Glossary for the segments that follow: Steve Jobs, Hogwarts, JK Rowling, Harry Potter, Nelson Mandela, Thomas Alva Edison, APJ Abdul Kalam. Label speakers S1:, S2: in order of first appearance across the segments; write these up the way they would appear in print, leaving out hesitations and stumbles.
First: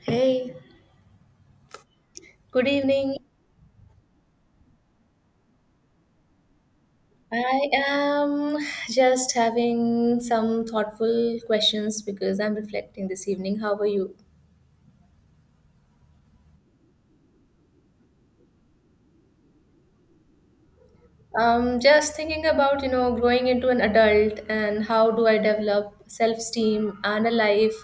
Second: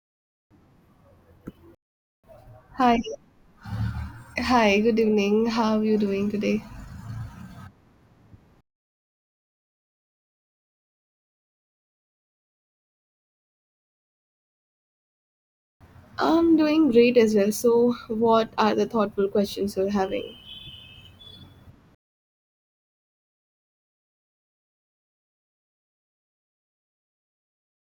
S1: Hey, good
S2: Hi,
S1: evening.
S2: hi, good evening. How are you doing today?
S1: I am just having some thoughtful questions because I'm reflecting this evening. How are you?
S2: I'm doing great as well. So, what are the thoughtful questions you're having?
S1: Just thinking about, you know, growing into an adult and how do I develop self-esteem and a life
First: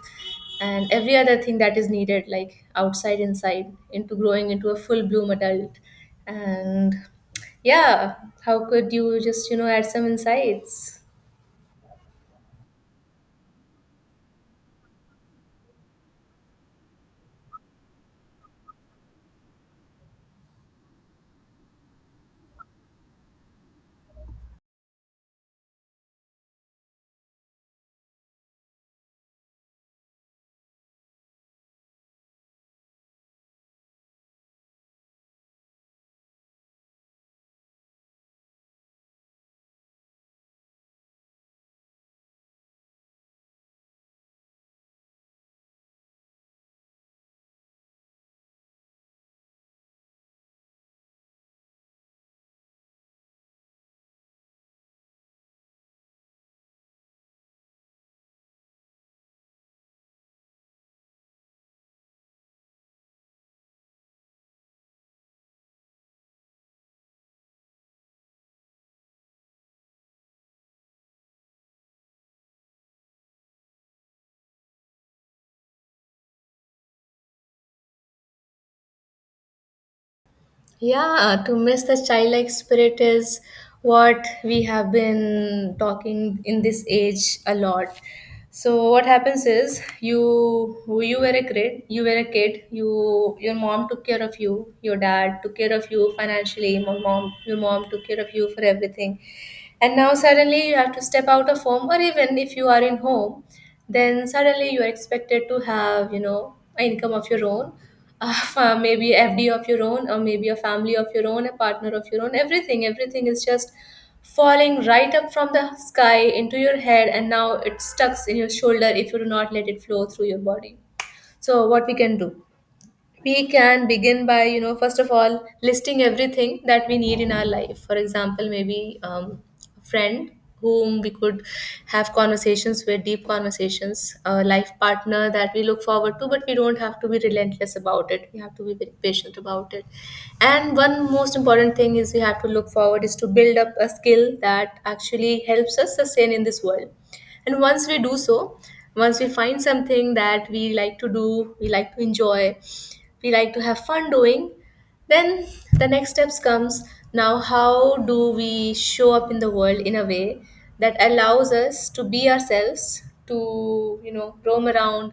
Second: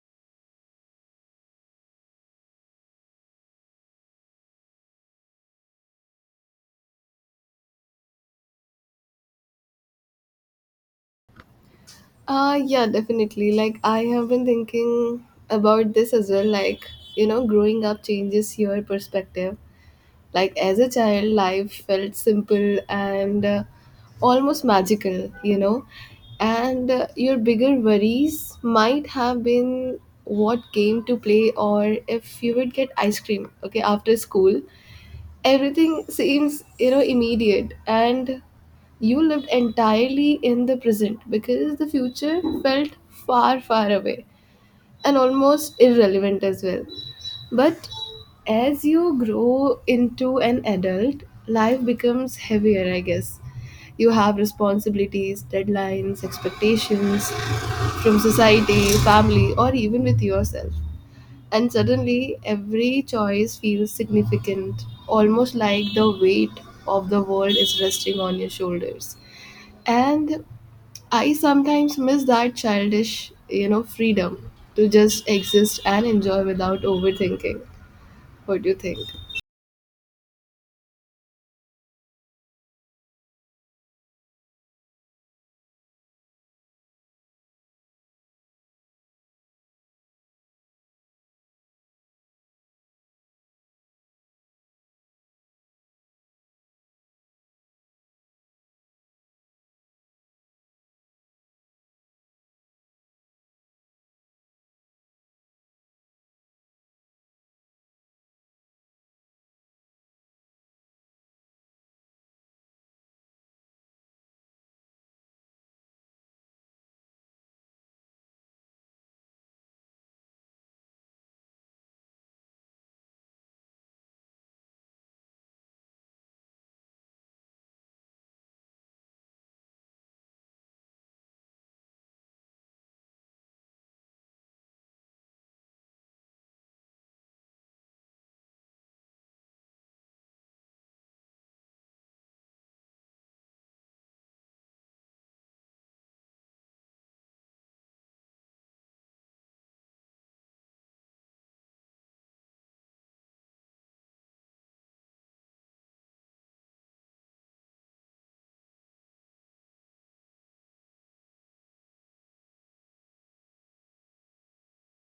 S1: and every other thing that is needed, like outside, inside, into growing into a full bloom adult. And yeah, how could you just, you know, add some insights?
S2: Yeah, definitely. Like, I have been thinking about this as well. Like, you know, growing up changes your perspective. Like, as a child, life felt simple and almost magical, you know. And your bigger worries might have been what game to play or if you would get ice cream, okay, after school everything seems, you know, immediate, and you lived entirely in the present because the future felt far away and almost irrelevant as well. But as you grow into an adult, life becomes heavier, I guess. You have responsibilities, deadlines, expectations from society, family, or even with yourself. And suddenly, every choice feels significant, almost like the weight of the world is resting on your shoulders. And I sometimes miss that childish, you know, freedom to just exist and enjoy without overthinking. What do you think?
S1: Yeah, to miss the childlike spirit is what we have been talking in this age a lot. So what happens is you were a kid, you were a kid, you your mom took care of you, your dad took care of you financially, my mom your mom took care of you for everything, and now suddenly you have to step out of home, or even if you are in home, then suddenly you are expected to have, you know, an income of your own, maybe fd of your own, or maybe a family of your own, a partner of your own. Everything, everything is just falling right up from the sky into your head, and now it stucks in your shoulder if you do not let it flow through your body. So what we can do, we can begin by, you know, first of all listing everything that we need in our life. For example, maybe a friend whom we could have conversations with, deep conversations, a life partner that we look forward to, but we don't have to be relentless about it, we have to be very patient about it. And one most important thing is we have to look forward is to build up a skill that actually helps us sustain in this world. And once we do so, once we find something that we like to do, we like to enjoy, we like to have fun doing, then the next steps comes. Now how do we show up in the world in a way that allows us to be ourselves, to, you know, roam around,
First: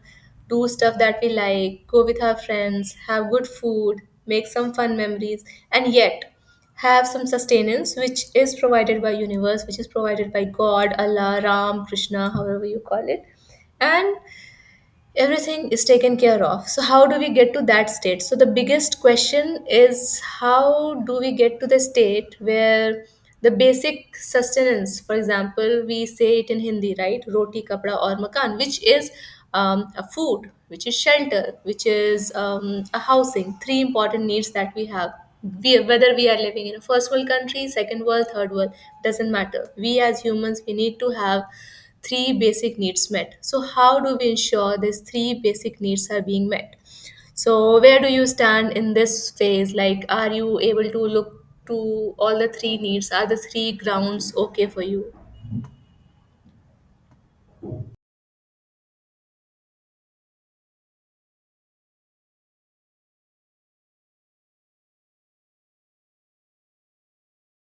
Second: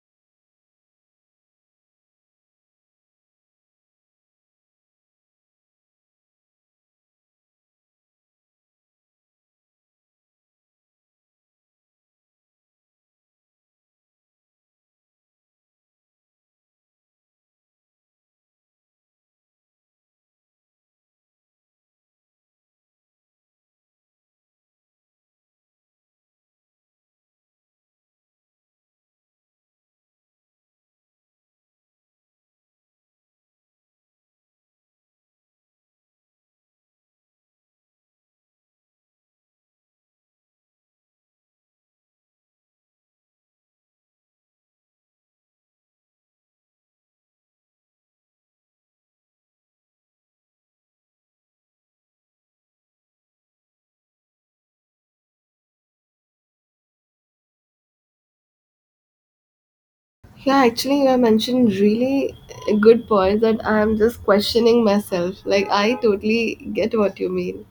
S1: do stuff that we like, go with our friends, have good food, make some fun memories, and yet have some sustenance, which is provided by universe, which is provided by god, allah, ram, krishna, however you call it. And everything is taken care of. So how do we get to that state? So the biggest question is, how do we get to the state where the basic sustenance, for example, we say it in hindi, right, roti kapda or makan, which is a food, which is shelter, which is a housing, three important needs that we have. We, whether we are living in a first world country, second world, third world, doesn't matter, we as humans, we need to have three basic needs met. So, how do we ensure these three basic needs are being met? So, where do you stand in this phase? Like, are you able to look to all the three needs? Are the three grounds okay for you?
S2: Yeah, actually, you have mentioned really a good points that I'm just questioning myself. Like, I totally get what you mean.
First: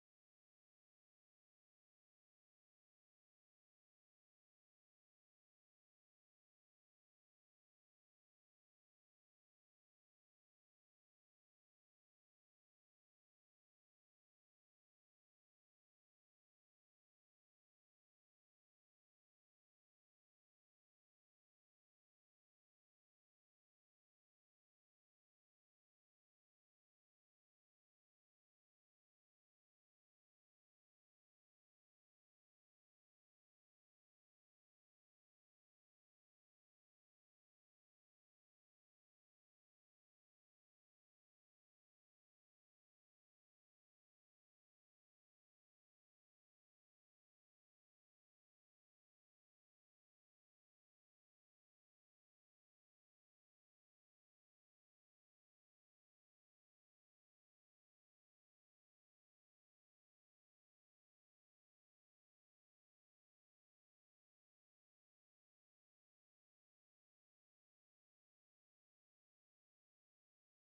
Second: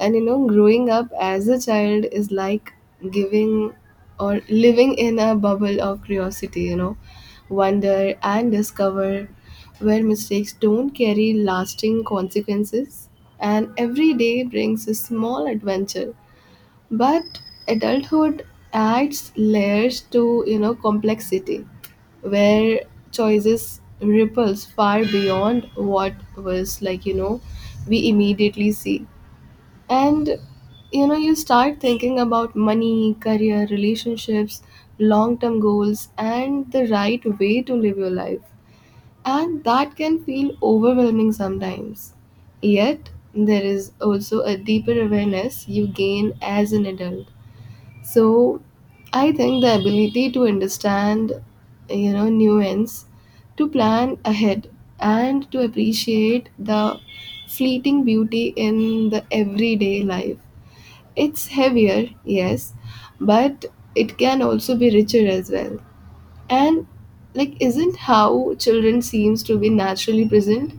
S2: And you know, growing up as a child is like giving or living in a bubble of curiosity, you know, wonder and discover, where mistakes don't carry lasting consequences. And every day brings a small adventure, but adulthood adds layers to, you know, complexity, where choices ripples far beyond what was, like, you know, we immediately see. And you know, you start thinking about money, career, relationships, long-term goals, and the right way to live your life. And that can feel overwhelming sometimes. Yet, there is also a deeper awareness you gain as an adult. So I think the ability to understand, you know, nuance, to plan ahead, and to appreciate the fleeting beauty in the everyday life. It's heavier, yes, but it can also be richer as well. And like isn't how children seems to be naturally present,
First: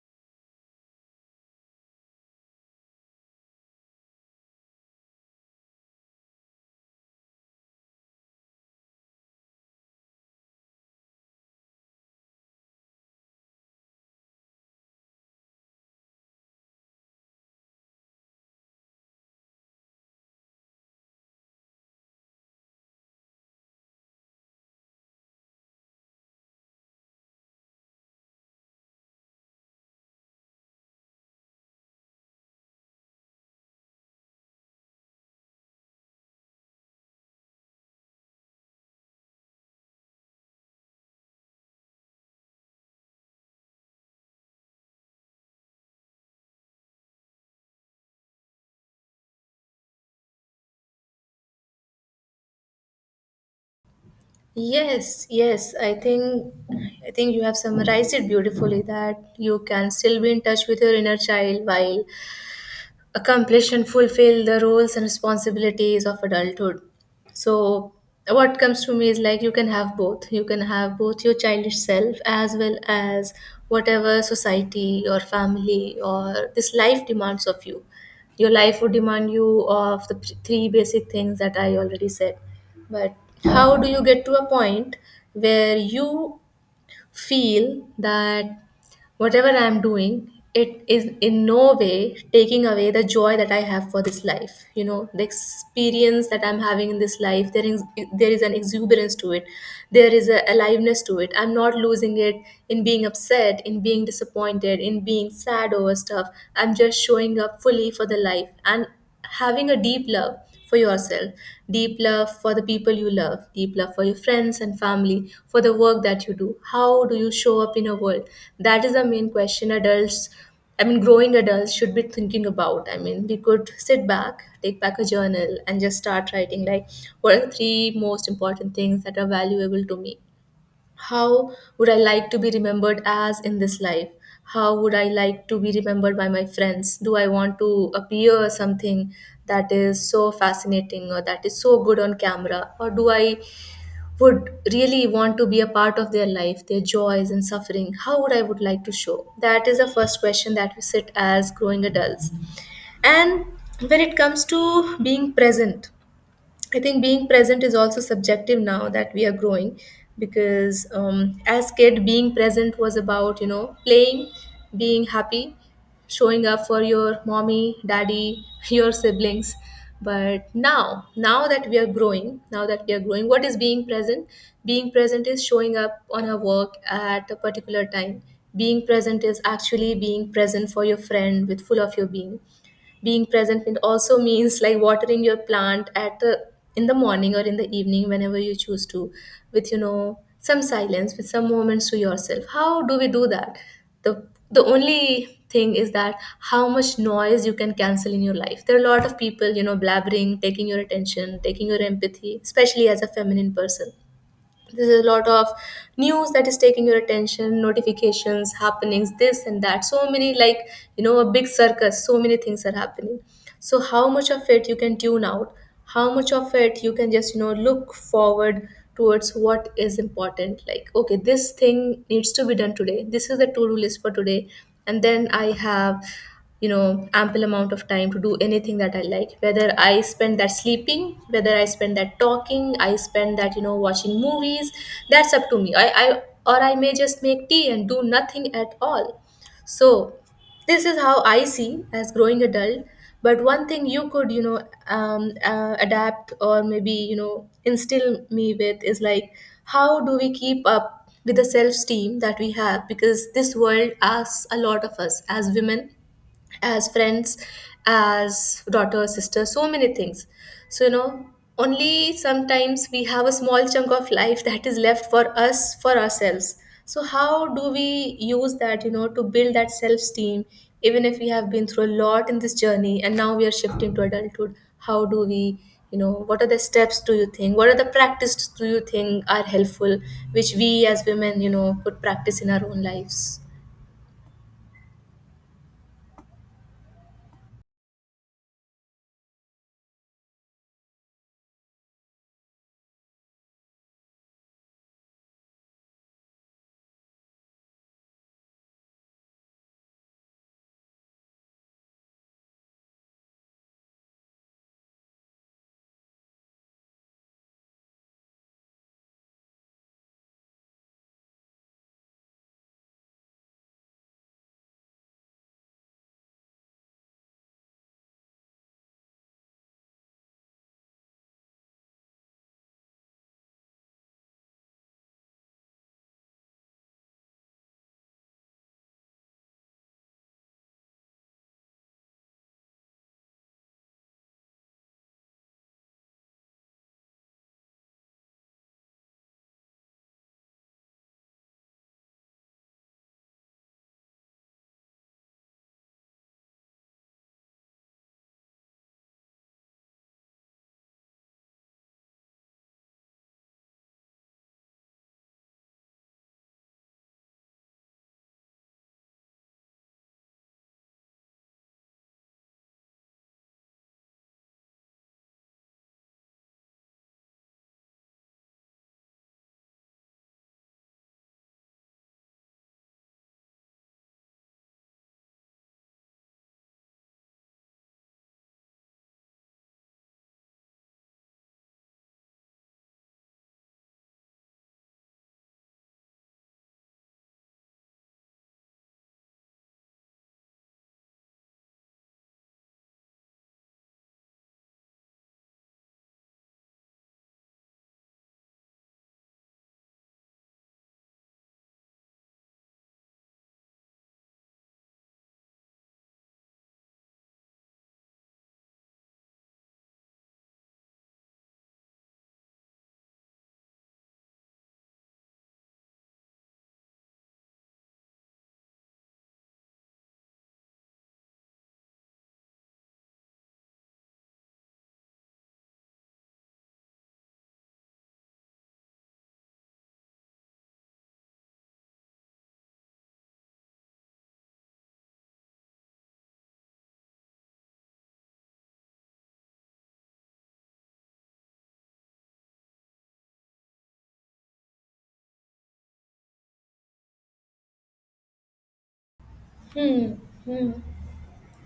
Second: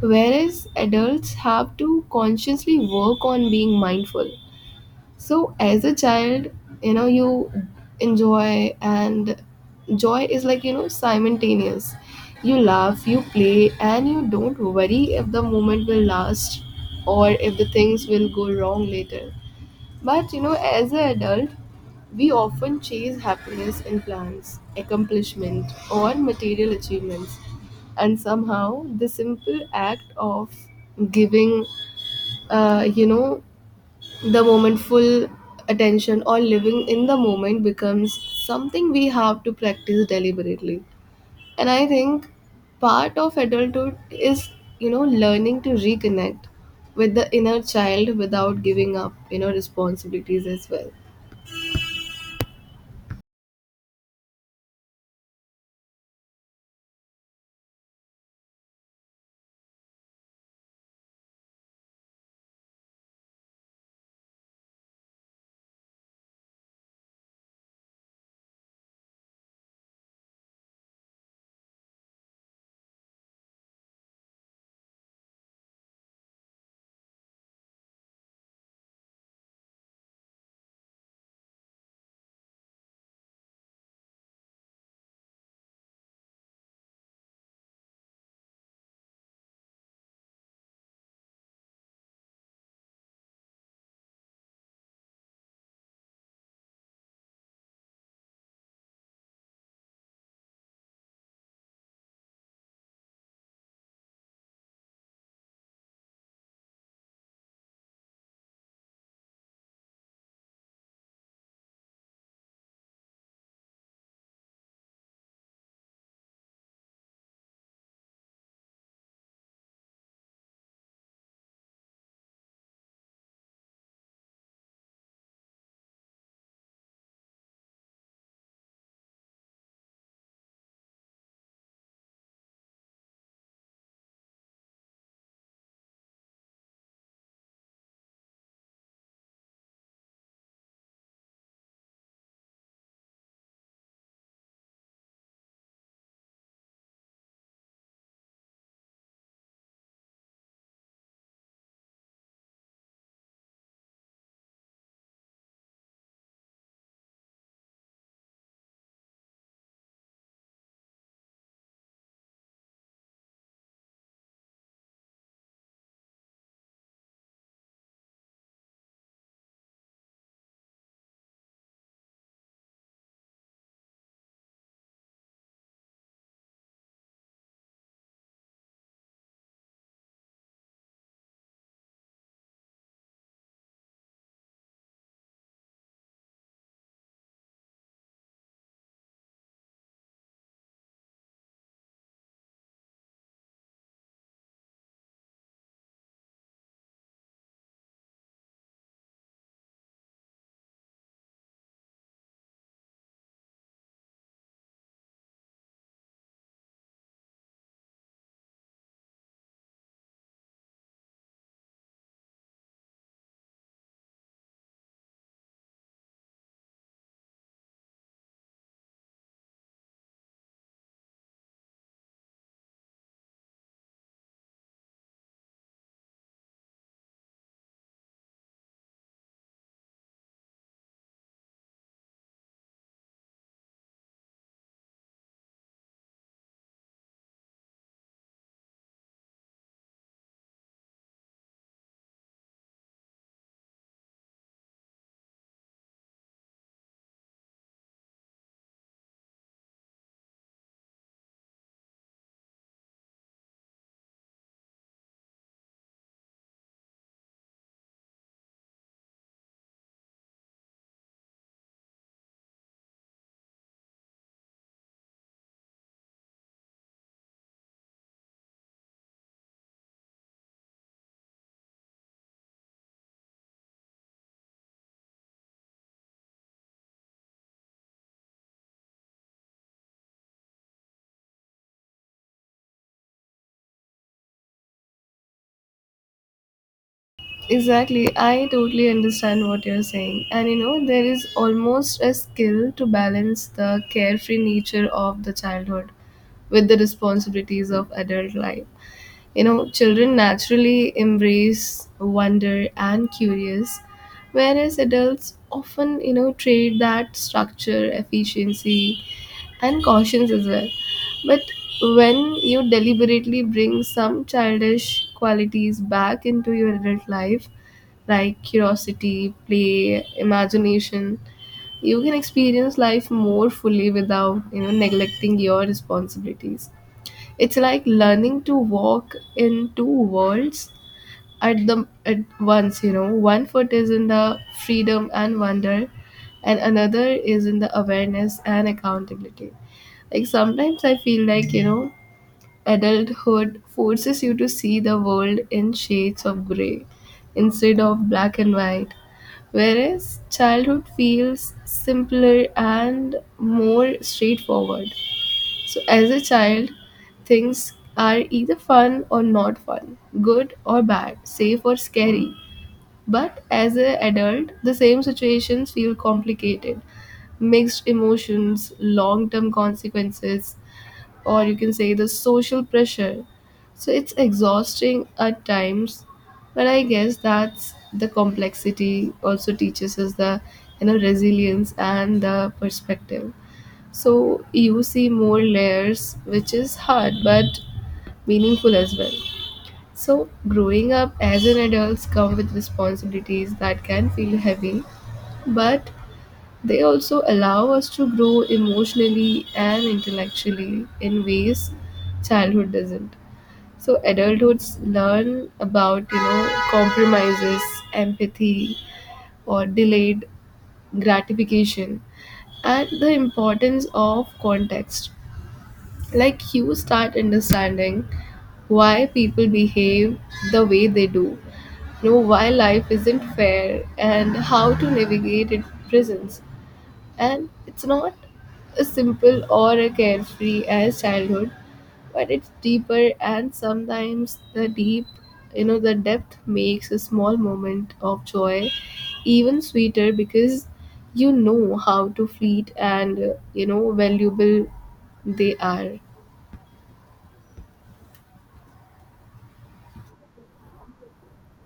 S2: whereas adults have to consciously work on being mindful. So as a child, you know, you enjoy and joy is, like, you know, simultaneous. You laugh, you play, and you don't worry if the moment will last or if the things will go wrong later. But you know, as an adult, we often chase happiness in plans, accomplishment, or material achievements. And somehow, the simple act of giving, you know, the moment full attention or living in the moment becomes something we have to practice deliberately. And I think part of adulthood is, you know, learning to reconnect with the inner child without giving up, you know, responsibilities as well.
S1: Yes, yes. I think you have summarized it beautifully, that you can still be in touch with your inner child while accomplish and fulfill the roles and responsibilities of adulthood. So, what comes to me is, like, you can have both. You can have both your childish self as well as whatever society or family or this life demands of you. Your life would demand you of the three basic things that I already said. But how do you get to a point where you feel that whatever I am doing, it is in no way taking away the joy that I have for this life. You know, the experience that I'm having in this life, there is an exuberance to it. There is a aliveness to it. I'm not losing it in being upset, in being disappointed, in being sad over stuff. I'm just showing up fully for the life and having a deep love for yourself, deep love for the people you love, deep love for your friends and family, for the work that you do. How do you show up in a world? That is the main question adults, I mean, growing adults should be thinking about. I mean, we could sit back, take back a journal, and just start writing, like, what are the three most important things that are valuable to me? How would I like to be remembered as in this life? How would I like to be remembered by my friends? Do I want to appear something that is so fascinating or that is so good on camera? Or do I would really want to be a part of their life, their joys and suffering? How would I would like to show? That is the first question that we sit as growing adults. And when it comes to being present, I think being present is also subjective now that we are growing, because as kid being present was about, you know, playing, being happy, showing up for your mommy daddy your siblings. But now, now that we are growing now that we are growing what is being present? Being present is showing up on our work at a particular time. Being present is actually being present for your friend with full of your being. Being present, it also means, like, watering your plant at the in the morning or in the evening, whenever you choose to, with, you know, some silence, with some moments to yourself. How do we do that? The only thing is that how much noise you can cancel in your life. There are a lot of people, you know, blabbering, taking your attention, taking your empathy, especially as a feminine person. There's a lot of news that is taking your attention, notifications, happenings, this and that, so many, like, you know, a big circus, so many things are happening. So how much of it you can tune out, how much of it you can just, you know, look forward towards what is important. Like, okay, this thing needs to be done today, this is the to-do list for today, and then I have, you know, ample amount of time to do anything that I like, whether I spend that sleeping, whether I spend that talking, I spend that, you know, watching movies. That's up to me. I or I may just make tea and do nothing at all. So this is how I see as growing adult. But one thing you could, you know, adapt, or maybe, you know, instill me with, is like, how do we keep up with the self-esteem that we have? Because this world asks a lot of us as women, as friends, as daughter, sister, so many things. So, you know, only sometimes we have a small chunk of life that is left for us, for ourselves. So, how do we use that, you know, to build that self esteem, even if we have been through a lot in this journey and now we are shifting to adulthood? How do we, you know, what are the steps do you think? What are the practices do you think are helpful, which we as women, you know, could practice in our own lives?
S2: Exactly, I totally understand what you're saying. And you know, there is almost a skill to balance the carefree nature of the childhood with the responsibilities of adult life. You know, children naturally embrace wonder and curious, whereas adults often, you know, trade that structure, efficiency, and cautions as well. But when you deliberately bring some childish qualities back into your adult life, like curiosity, play, imagination, you can experience life more fully without, you know, neglecting your responsibilities. It's like learning to walk in two worlds at once, you know. One foot is in the freedom and wonder and another is in the awareness and accountability. Like sometimes I feel like, you know, adulthood forces you to see the world in shades of gray instead of black and white. Whereas childhood feels simpler and more straightforward. So, as a child, things are either fun or not fun, good or bad, safe or scary. But as an adult, the same situations feel complicated. Mixed emotions, long term consequences, or you can say the social pressure. So, it's exhausting at times, but I guess that's the complexity also teaches us the, you know, resilience and the perspective. So you see more layers, which is hard but meaningful as well. So growing up as an adult come with responsibilities that can feel heavy, but they also allow us to grow emotionally and intellectually in ways childhood doesn't. So adulthoods learn about, you know, compromises, empathy, or delayed gratification, and the importance of context. Like you start understanding why people behave the way they do, you know, why life isn't fair and how to navigate its prisons. And it's not as simple or a carefree as childhood, but it's deeper. And sometimes the deep, you know, the depth makes a small moment of joy even sweeter because you know how to fleet and you know valuable they are.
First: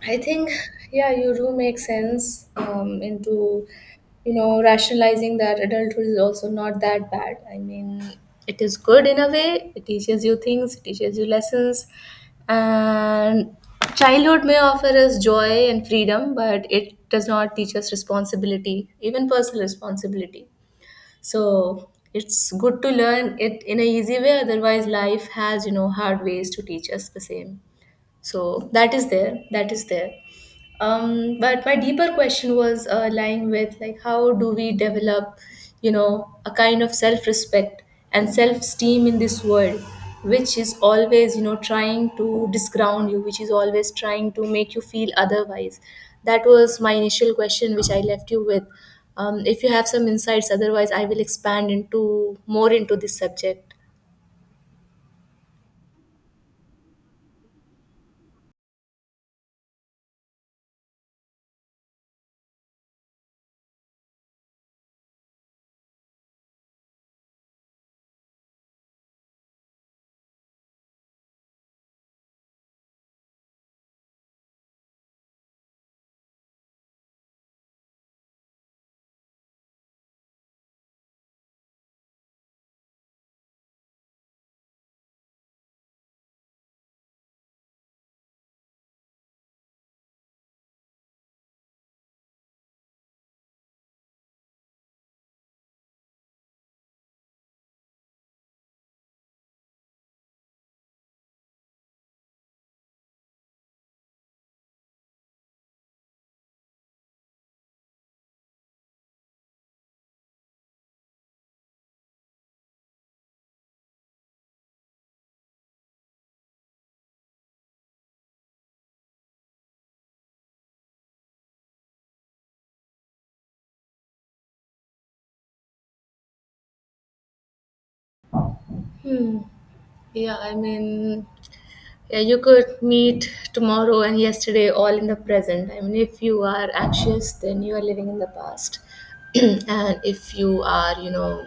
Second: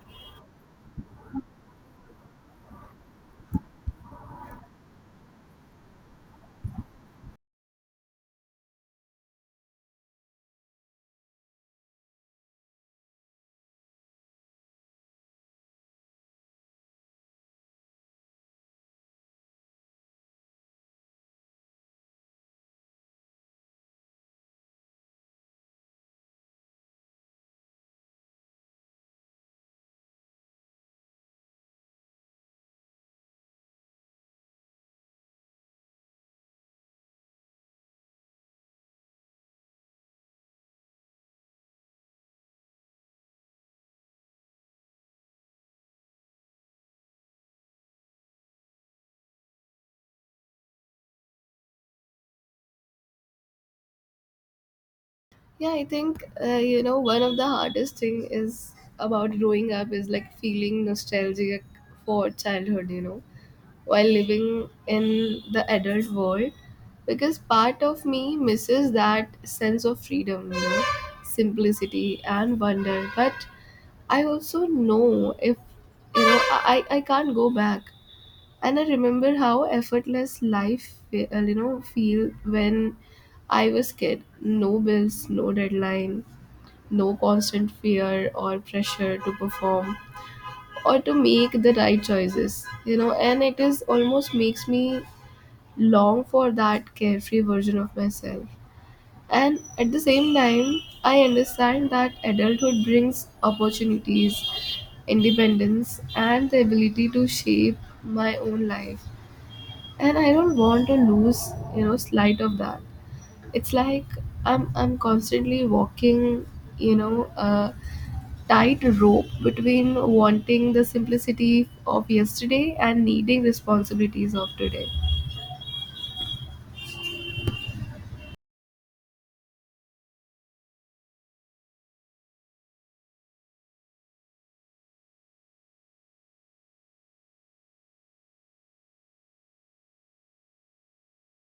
S1: I think, yeah, you do make sense into, you know, rationalizing that adulthood is also not that bad. I mean, it is good in a way. It teaches you things, it teaches you lessons. And childhood may offer us joy and freedom, but it does not teach us responsibility, even personal responsibility. So it's good to learn it in a easy way. Otherwise, life has, you know, hard ways to teach us the same. So that is there. That is there. Um, but my deeper question was lying with, like, how do we develop, you know, a kind of self respect and self esteem in this world, which is always, you know, trying to disground you, which is always trying to make you feel otherwise? That was my initial question which I left you with. If you have some insights, otherwise I will expand into more into this subject.
S2: Yeah, I think you know, one of the hardest thing is about growing up is like feeling nostalgic for childhood. You know, while living in the adult world, because part of me misses that sense of freedom. You know, simplicity and wonder, but I also know if you know I can't go back. And I remember how effortless life you know feel when I was kid. No bills, no deadline, no constant fear or pressure to perform or to make the right choices, you know. And it is almost makes me long for that carefree version of myself. And at the same time I understand that adulthood brings opportunities, independence, and the ability to shape my own life. And I don't want to lose, you know, sight of that. It's like I'm constantly walking, you know, a tight rope between wanting the simplicity of yesterday and needing responsibilities of today.
S1: Hmm. Yeah, I mean, yeah, you could meet tomorrow and yesterday all in the present. I mean, if you are anxious, then you are living in the past. And if you are, you know,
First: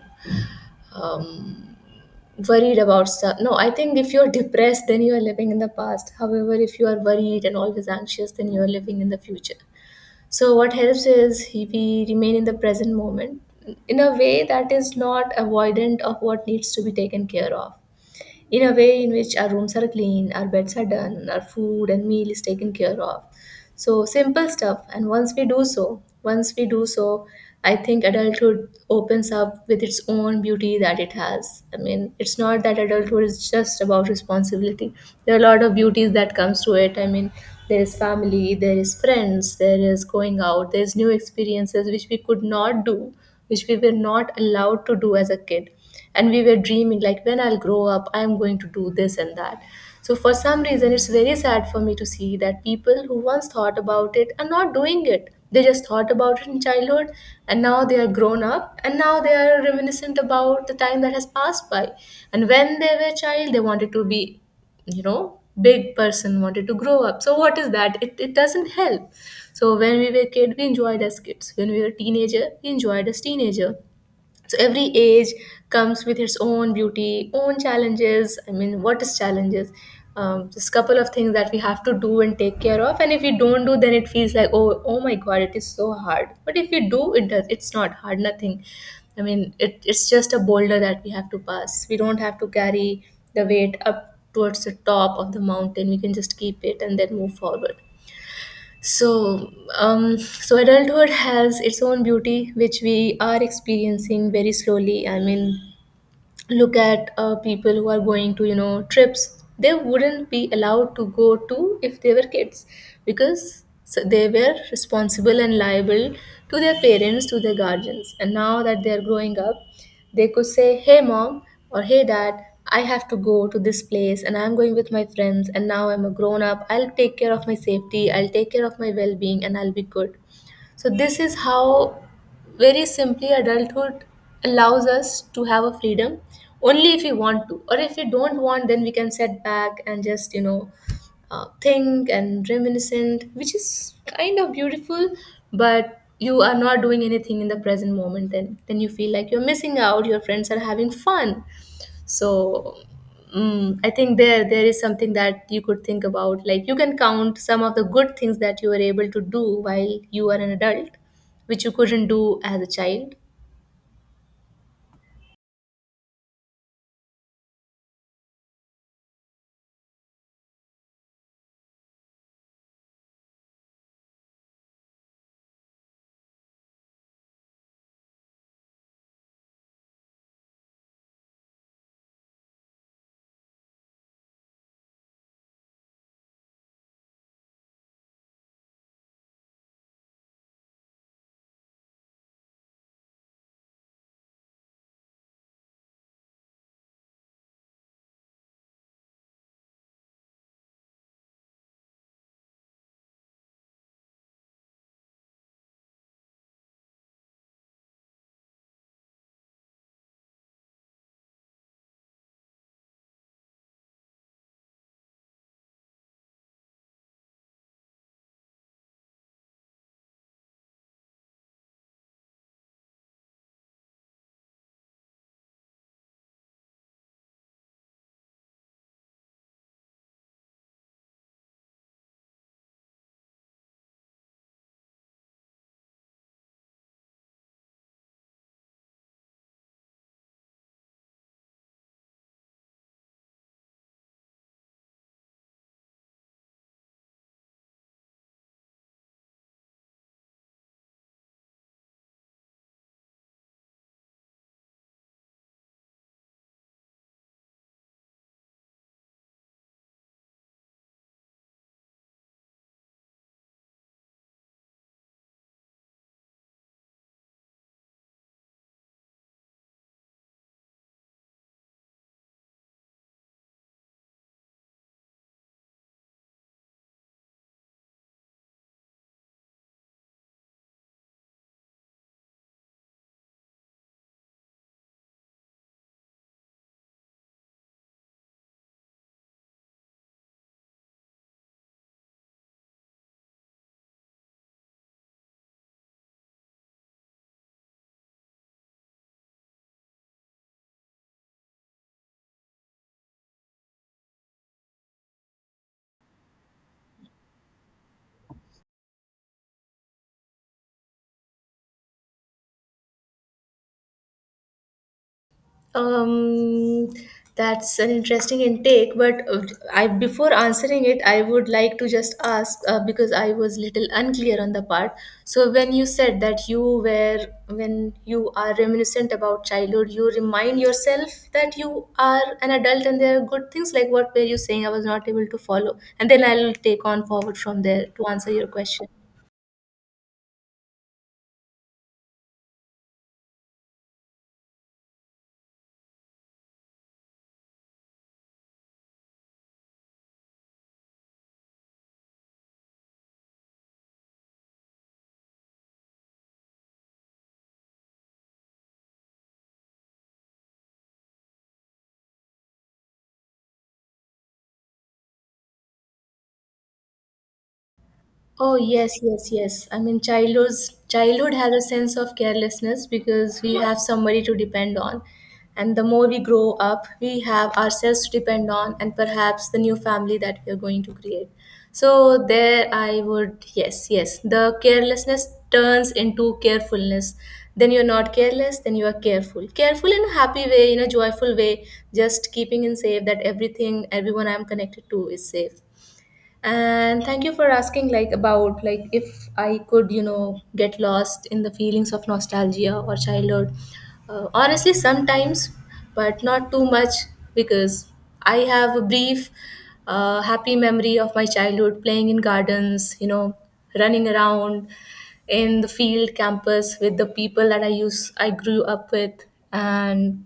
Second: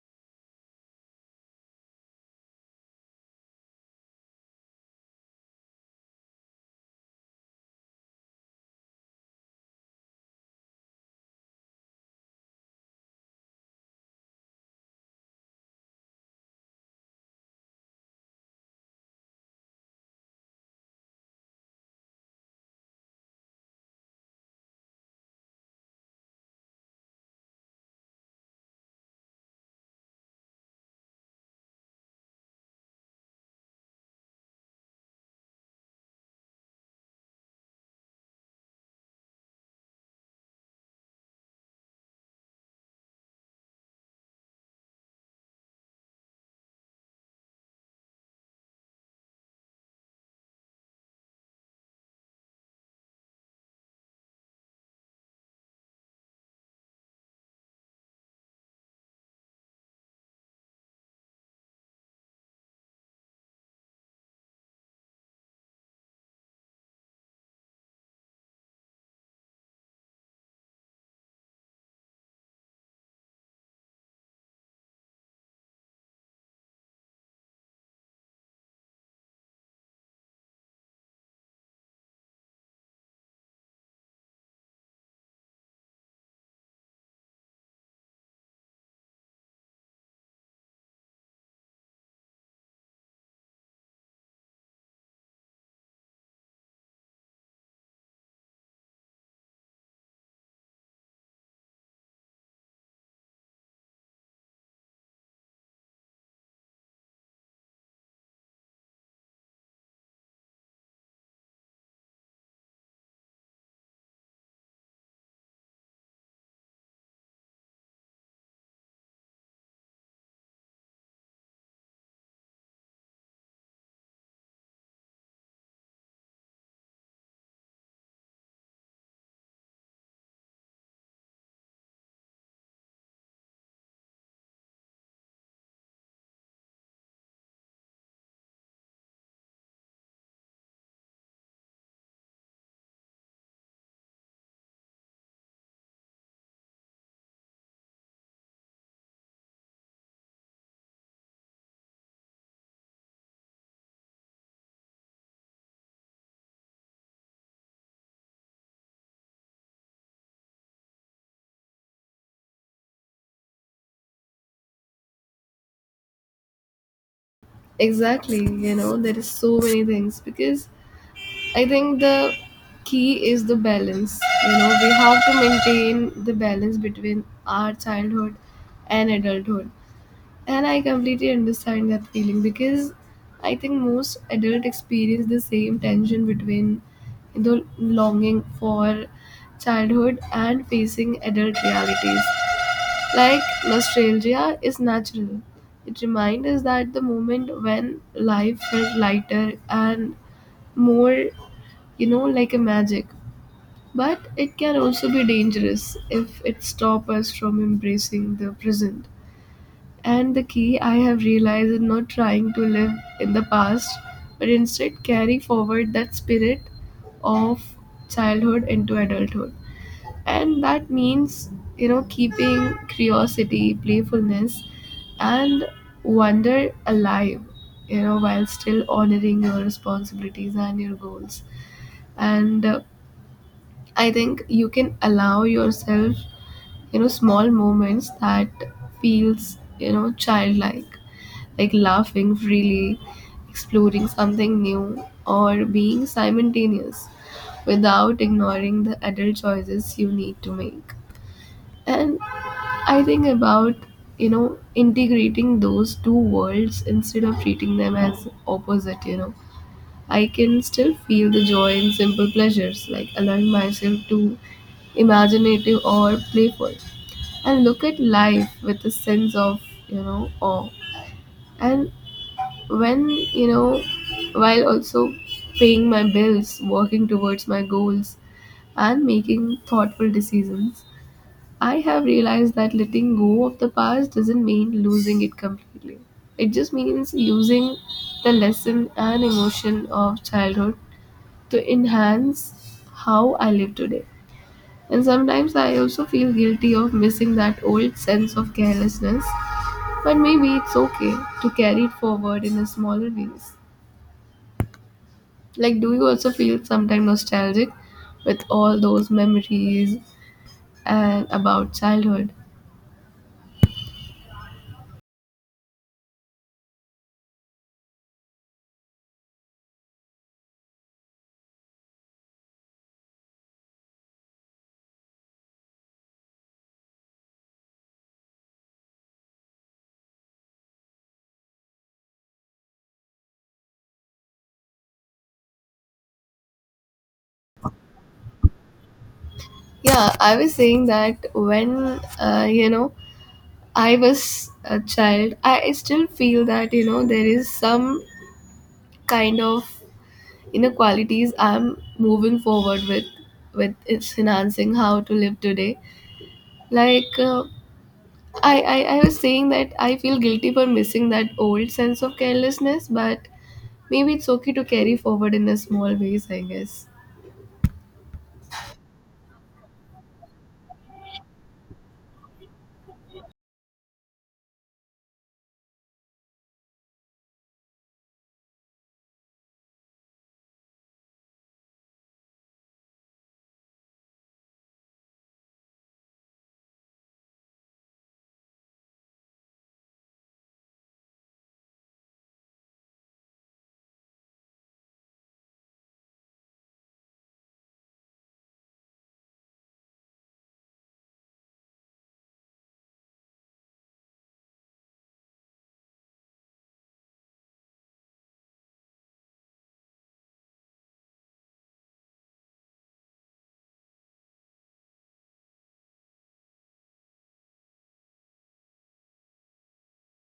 S1: um, worried about stuff, no, I think if you're depressed, then you are living in the past. However, if you are worried and always anxious, then you are living in the future. So, what helps is we remain in the present moment in a way that is not avoidant of what needs to be taken care of, in a way in which our rooms are clean, our beds are done, our food and meal is taken care of. So simple stuff. And once we do so, I think adulthood opens up with its own beauty that it has. I mean, it's not that adulthood is just about responsibility. There are a lot of beauties that comes to it. I mean, there is family, there is friends, there is going out, there is new experiences which we could not do, which we were not allowed to do as a kid, and we were dreaming like, when I'll grow up, I'm going to do this and that. So for some reason, it's very sad for me to see that people who once thought about it are not doing it. They just thought about it in childhood, and now they are grown up and now they are reminiscent about the time that has passed by. And when they were a child, they wanted to be, you know, big person, wanted to grow up. So what is that? It doesn't help. So when we were kid, we enjoyed as kids. When we were teenager, we enjoyed as teenager. So every age comes with its own beauty, own challenges. I mean, what is challenges? Just couple of things that we have to do and take care of, and if we don't do, then it feels like, oh, oh my god, it is so hard. But if you do it, does it's not hard, nothing. I mean, it's just a boulder that we have to pass. We don't have to carry the weight up towards the top of the mountain. We can just keep it and then move forward. So um so adulthood has its own beauty which we are experiencing very slowly. I mean, look at people who are going to, you know, trips they wouldn't be allowed to go to if they were kids, because so they were responsible and liable to their parents, to their guardians. And now that they are growing up, they could say, hey mom, or hey dad, I have to go to this place and I'm going with my friends, and now I'm a grown up. I'll take care of my safety, I'll take care of my well-being, and I'll be good. So this is how, very simply, adulthood allows us to have a freedom, only if we want to. Or if we don't want, then we can set back and just, you know, think and reminiscent, which is kind of beautiful. But you are not doing anything in the present moment, then you feel like you're missing out, your friends are having fun. So I think there is something that you could think about, like you can count some of the good things that you were able to do while you were an adult, which you couldn't do as a child.
S2: Exactly, you know, there is so many things because I think the key is the balance. You know, we have to maintain the balance between our childhood and adulthood. And I completely understand that feeling because I think most adult experience the same tension between the longing for childhood and facing adult realities. Like nostalgia is natural. It reminds us that the moment when life felt lighter and more, you know, like a magic. But it can also be dangerous if it stops us from embracing the present. And the key I have realized is not trying to live in the past, but instead carry forward that spirit of childhood into adulthood. And that means, you know, keeping curiosity, playfulness, and wonder alive, you know, while still honoring your responsibilities and your goals. And I think you can allow yourself, you know, small moments that feels, you know, childlike, like laughing freely, exploring something new, or being simultaneous without ignoring the adult choices you need to make. And I think about, you know, integrating those two worlds instead of treating them as opposite, you know. I can still feel the joy in simple pleasures, like allowing myself to imaginative or playful, and look at life with a sense of, you know, awe. And when you know, while also paying my bills, working towards my goals, and making thoughtful decisions, I have realized that letting go of the past doesn't mean losing it completely. It just means using the lesson and emotion of childhood to enhance how I live today. And sometimes I also feel guilty of missing that old sense of carelessness, but maybe it's okay to carry it forward in a smaller ways. Like, do you also feel sometimes nostalgic with all those memories and about childhood?
S1: Um, that's an interesting intake, but I, before answering it, I would like to just ask, because I was little unclear on the part. So when you said that you were when you are reminiscent about childhood, you remind yourself that you are an adult and there are good things. Like, what were you saying? I was not able to follow, and then I'll take on forward from there to answer your question.
S2: Yeah, I was saying that when you know, I was a child, I still feel that you know there is some kind of inequalities I'm moving forward with is enhancing how to live today. Like I was saying that I feel guilty for missing that old sense of carelessness, but maybe it's okay to carry forward in a small ways, I guess.
S1: Oh yes, yes, yes. I mean, childhood has a sense of carelessness because we have somebody to depend on, and the more we grow up, we have ourselves to depend on, and perhaps the new family that we are going to create. So there, I would, yes, yes. The carelessness turns into carefulness. Then you're not careless. Then you are careful, careful in a happy way, in a joyful way. Just keeping in safe that everything, everyone I'm connected to is safe. And thank you for asking, like, about, like, if I could, you know, get lost in the feelings of nostalgia or childhood. Honestly, sometimes, but not too much, because I have a brief happy memory of my childhood, playing in gardens, you know, running around in the field campus with the people that I use. I grew up with, and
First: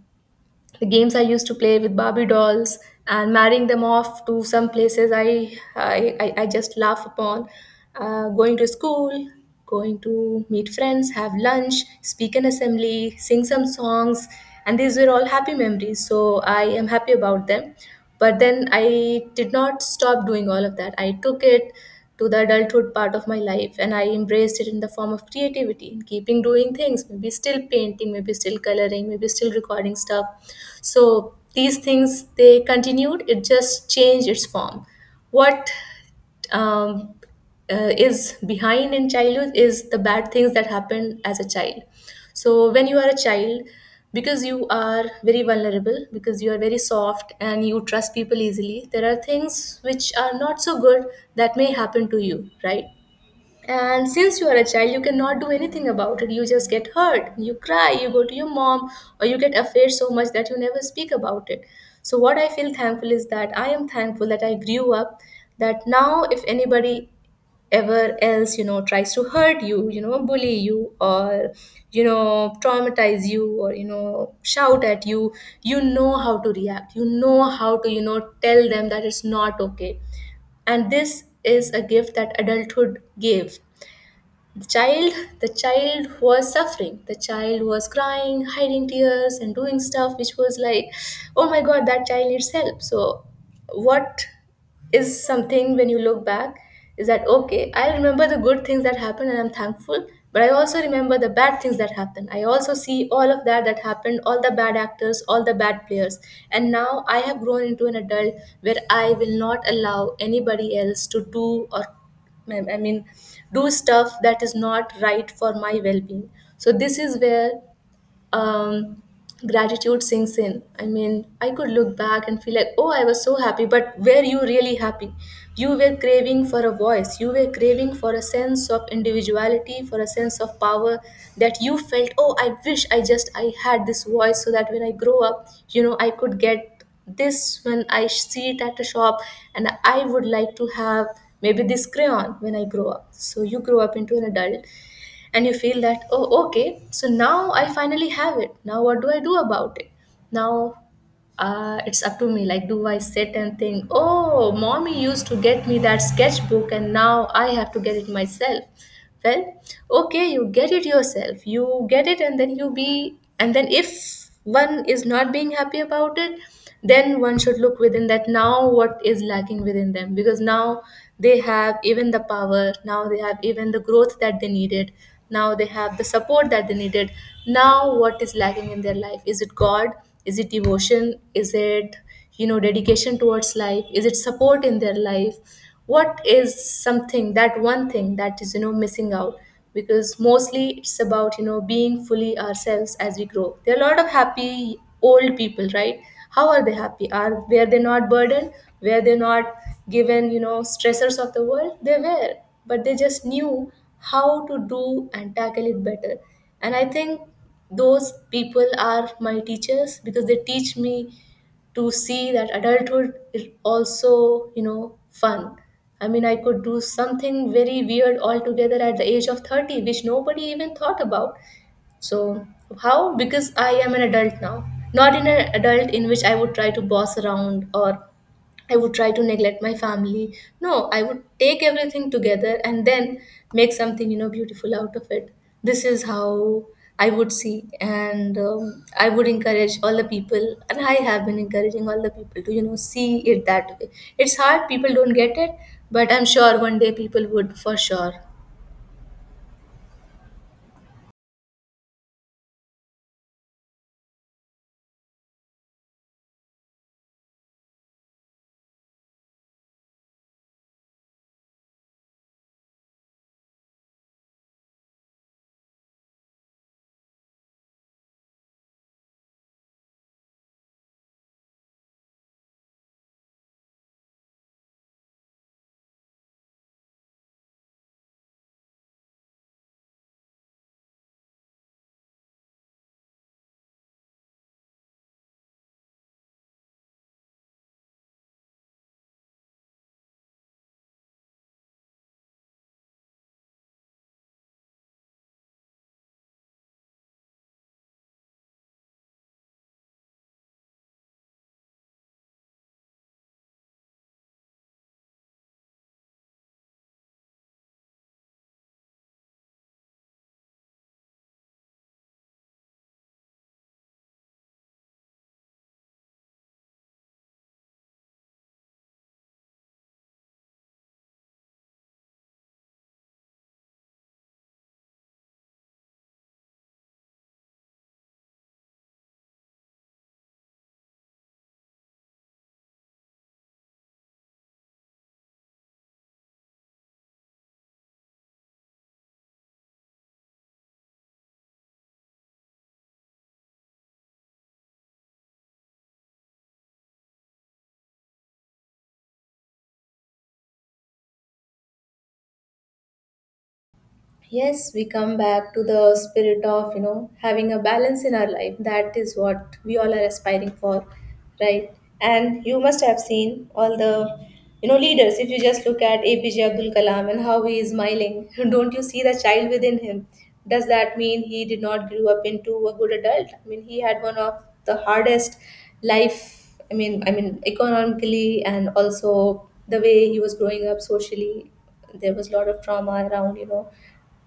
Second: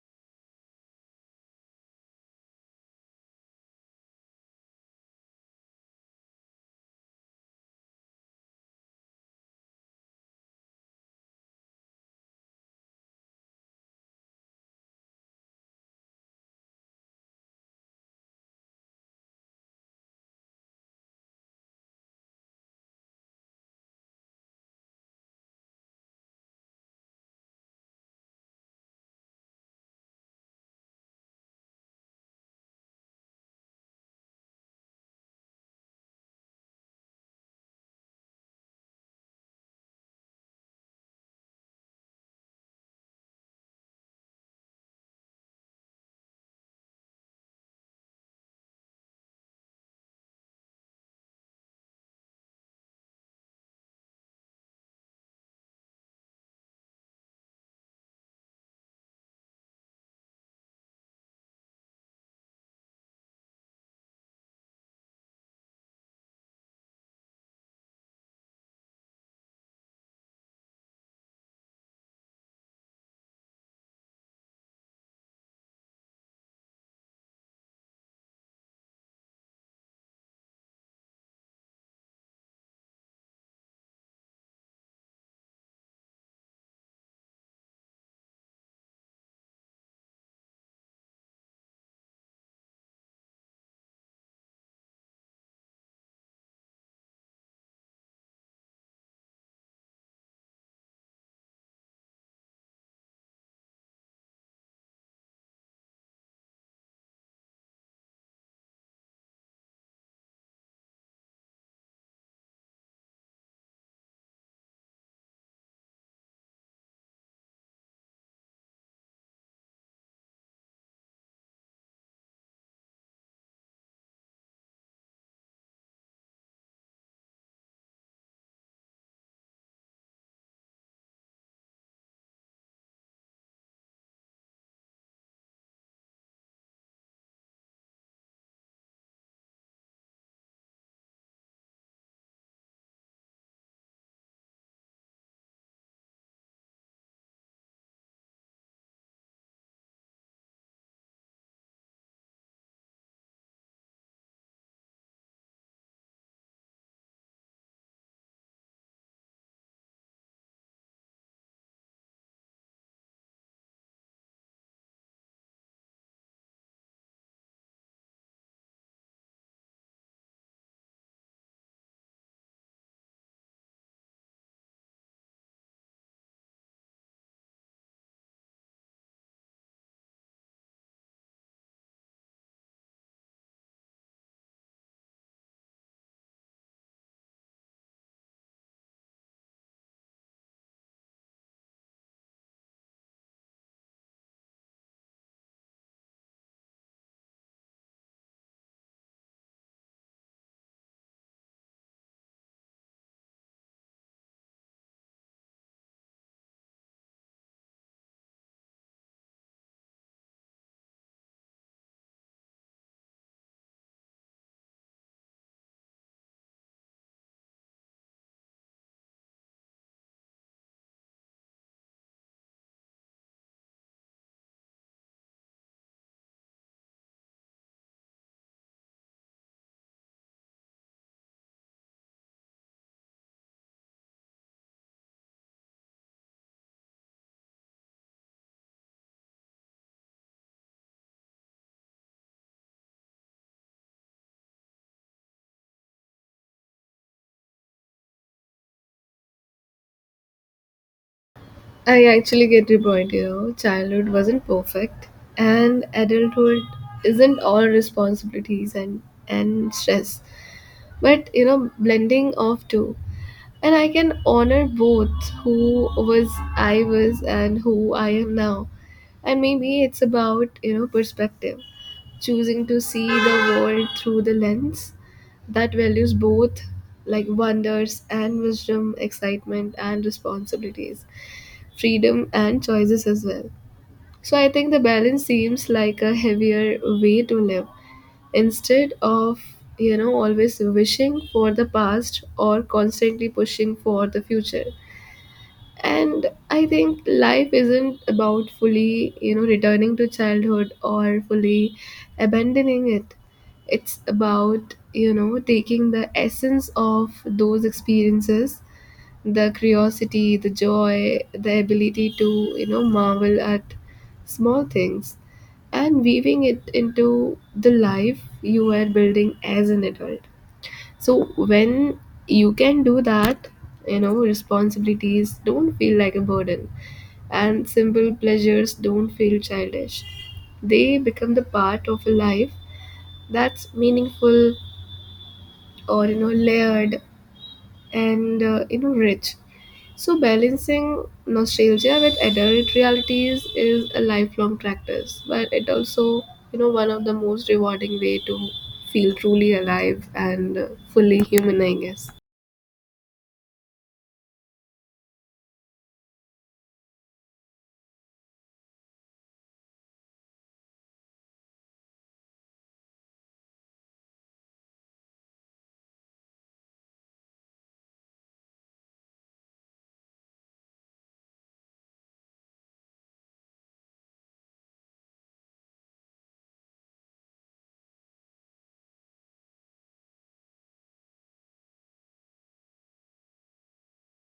S1: the games I used to play with Barbie dolls and marrying them off to some places I just laugh upon. Going to school, going to meet friends, have lunch, speak an assembly, sing some songs, and these were all happy memories. So I am happy about them. But then I did not stop doing all of that. I took it to the adulthood part of my life, and I embraced it in the form of creativity, in keeping doing things, maybe still painting, maybe still coloring, maybe still recording stuff. So these things, they continued, it just changed its form. What um, is behind in childhood is the bad things that happened as a child. So when you are a child, because you are very vulnerable, because you are very soft and you trust people easily, there are things which are not so good that may happen to you, right? And since you are a child, you cannot do anything about it. You just get hurt, you cry, you go to your mom, or you get afraid so much that you never speak about it. So what I feel thankful is that I am thankful that I grew up, that now if anybody ever else, you know, tries to hurt you, you know, bully you, or you know, traumatize you, or you know, shout at you, you know how to react, you know how to, you know, tell them that it's not okay. And this is a gift that adulthood gave the child. The child was suffering, the child was crying, hiding tears, and doing stuff which was like, oh my god, that child needs help. So what is something when you look back is that, okay, I remember the good things that happened and I'm thankful. But I also remember the bad things that happened. I also see all of that that happened, all the bad actors, all the bad players, and now I have grown into an adult where I will not allow anybody else to do, or I mean, do stuff that is not right for my well being. So this is where um, gratitude sinks in. I mean, I could look back and feel like, oh, I was so happy. But were you really happy? You were craving for a voice, you were craving for a sense of individuality, for a sense of power, that you felt, oh, I wish I had this voice so that when I grow up, you know, I could get this when I see it at a shop, and I would like to have maybe this crayon when I grow up. So you grow up into an adult, and you feel that, oh, okay, so now I finally have it. Now what do I do about it? Now, it's up to me. Like, do I sit and think, oh, mommy used to get me that sketchbook and now I have to get it myself? Well, okay, you get it yourself, you get it, and then you be. And then if one is not being happy about it, then one should look within, that now what is lacking within them. Because now they have even the power, now they have even the growth that they needed, now they have the support that they needed. Now what is lacking in their life? Is it god, is it devotion, is it, you know, dedication towards life, is it support in their life? What is something, that one thing that is, you know, missing out? Because mostly it's about, you know, being fully ourselves. As we grow, there are a lot of happy old people, right? How are they happy? Are Were they not burdened, were they not given, you know, stressors of the world? They were, but they just knew how to do and tackle it better. And I think those people are my teachers, because they teach me to see that adulthood is also, you know, fun. I mean, I could do something very weird altogether at the age of 30, which nobody even thought about. So how? Because I am an adult now, not in an adult in which I would try to boss around or I would try to neglect my family. No, I would take everything together and then make something, you know, beautiful out of it. This is how I would see. And I would encourage all the people, and I have been encouraging all the people to, you know, see it that way. It's hard, people don't get it, but I'm sure one day people would for sure.
S2: I actually get your point. You know, childhood wasn't perfect, and adulthood isn't all responsibilities and stress, but you know, blending of two. And I can honor both who was I was and who I am now. And maybe it's about, you know, perspective, choosing to see the world through the lens that values both, like wonders and wisdom, excitement and responsibilities, freedom and choices as well. So I think the balance seems like a heavier way to live, instead of, you know, always wishing for the past or constantly pushing for the future. And I think life isn't about fully, you know, returning to childhood or fully abandoning it. It's about, you know, taking the essence of those experiences, the curiosity, the joy, the ability to, you know, marvel at small things, and weaving it into the life you are building as an adult. So when you can do that, you know, responsibilities don't feel like a burden and simple pleasures don't feel childish. They become the part of a life that's meaningful or, you know, layered and you know rich. So balancing nostalgia with adult realities is a lifelong practice, but it also, you know, one of the most rewarding way to feel truly alive and fully human, I guess.
S1: Yes, we come back to the spirit of, you know, having a balance in our life. That is what we all are aspiring for, right? And you must have seen all the, you know, leaders. If you just look at APJ Abdul Kalam and how he is smiling, don't you see the child within him? Does that mean he did not grow up into a good adult? I mean, he had one of the hardest life. I mean, economically, and also the way he was growing up socially, there was a lot of trauma around, you know,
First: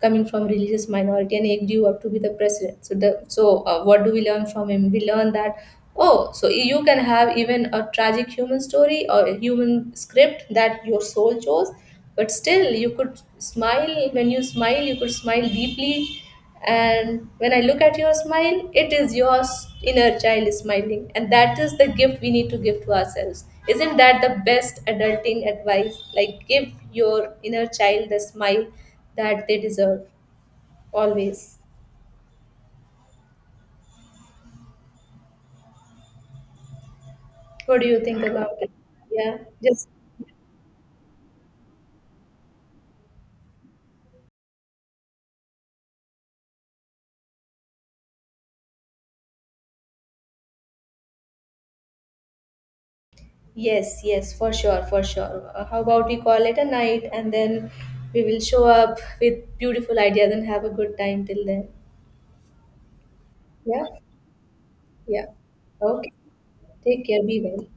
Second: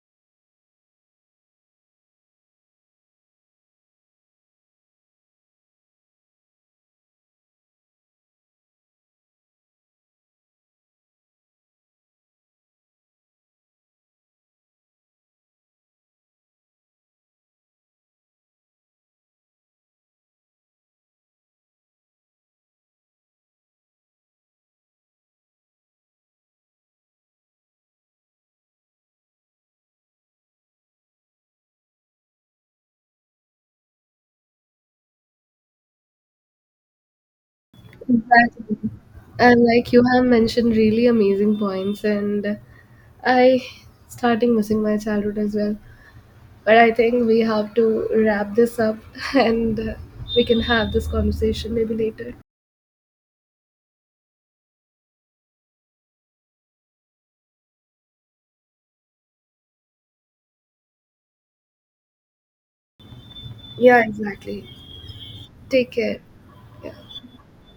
S1: coming from religious minority, and he grew up to be the president. So the, so what do we learn from him? We learn that, oh, so you can have even a tragic human story or a human script that your soul chose, but still you could smile. When you smile, you could smile deeply. And when I look at your smile, it is your inner child smiling. And that is the gift we need to give to ourselves. Isn't that the best adulting advice? Like, give your inner child the smile that they deserve always. What do you think about it?
S2: Exactly.
S1: Yeah,
S2: And
S1: just
S2: like you have mentioned really amazing points and I starting missing my childhood as well. But I think we have to wrap this up and we can have this conversation maybe later.
S1: yes, yes, for sure, for sure. How about we call it a night, and then we will show up with beautiful ideas and have a good time till then. Yeah,
S2: Yeah, exactly.
S1: yeah.
S2: Take
S1: Okay.
S2: care.
S1: Take
S2: Yeah.
S1: care. Be well.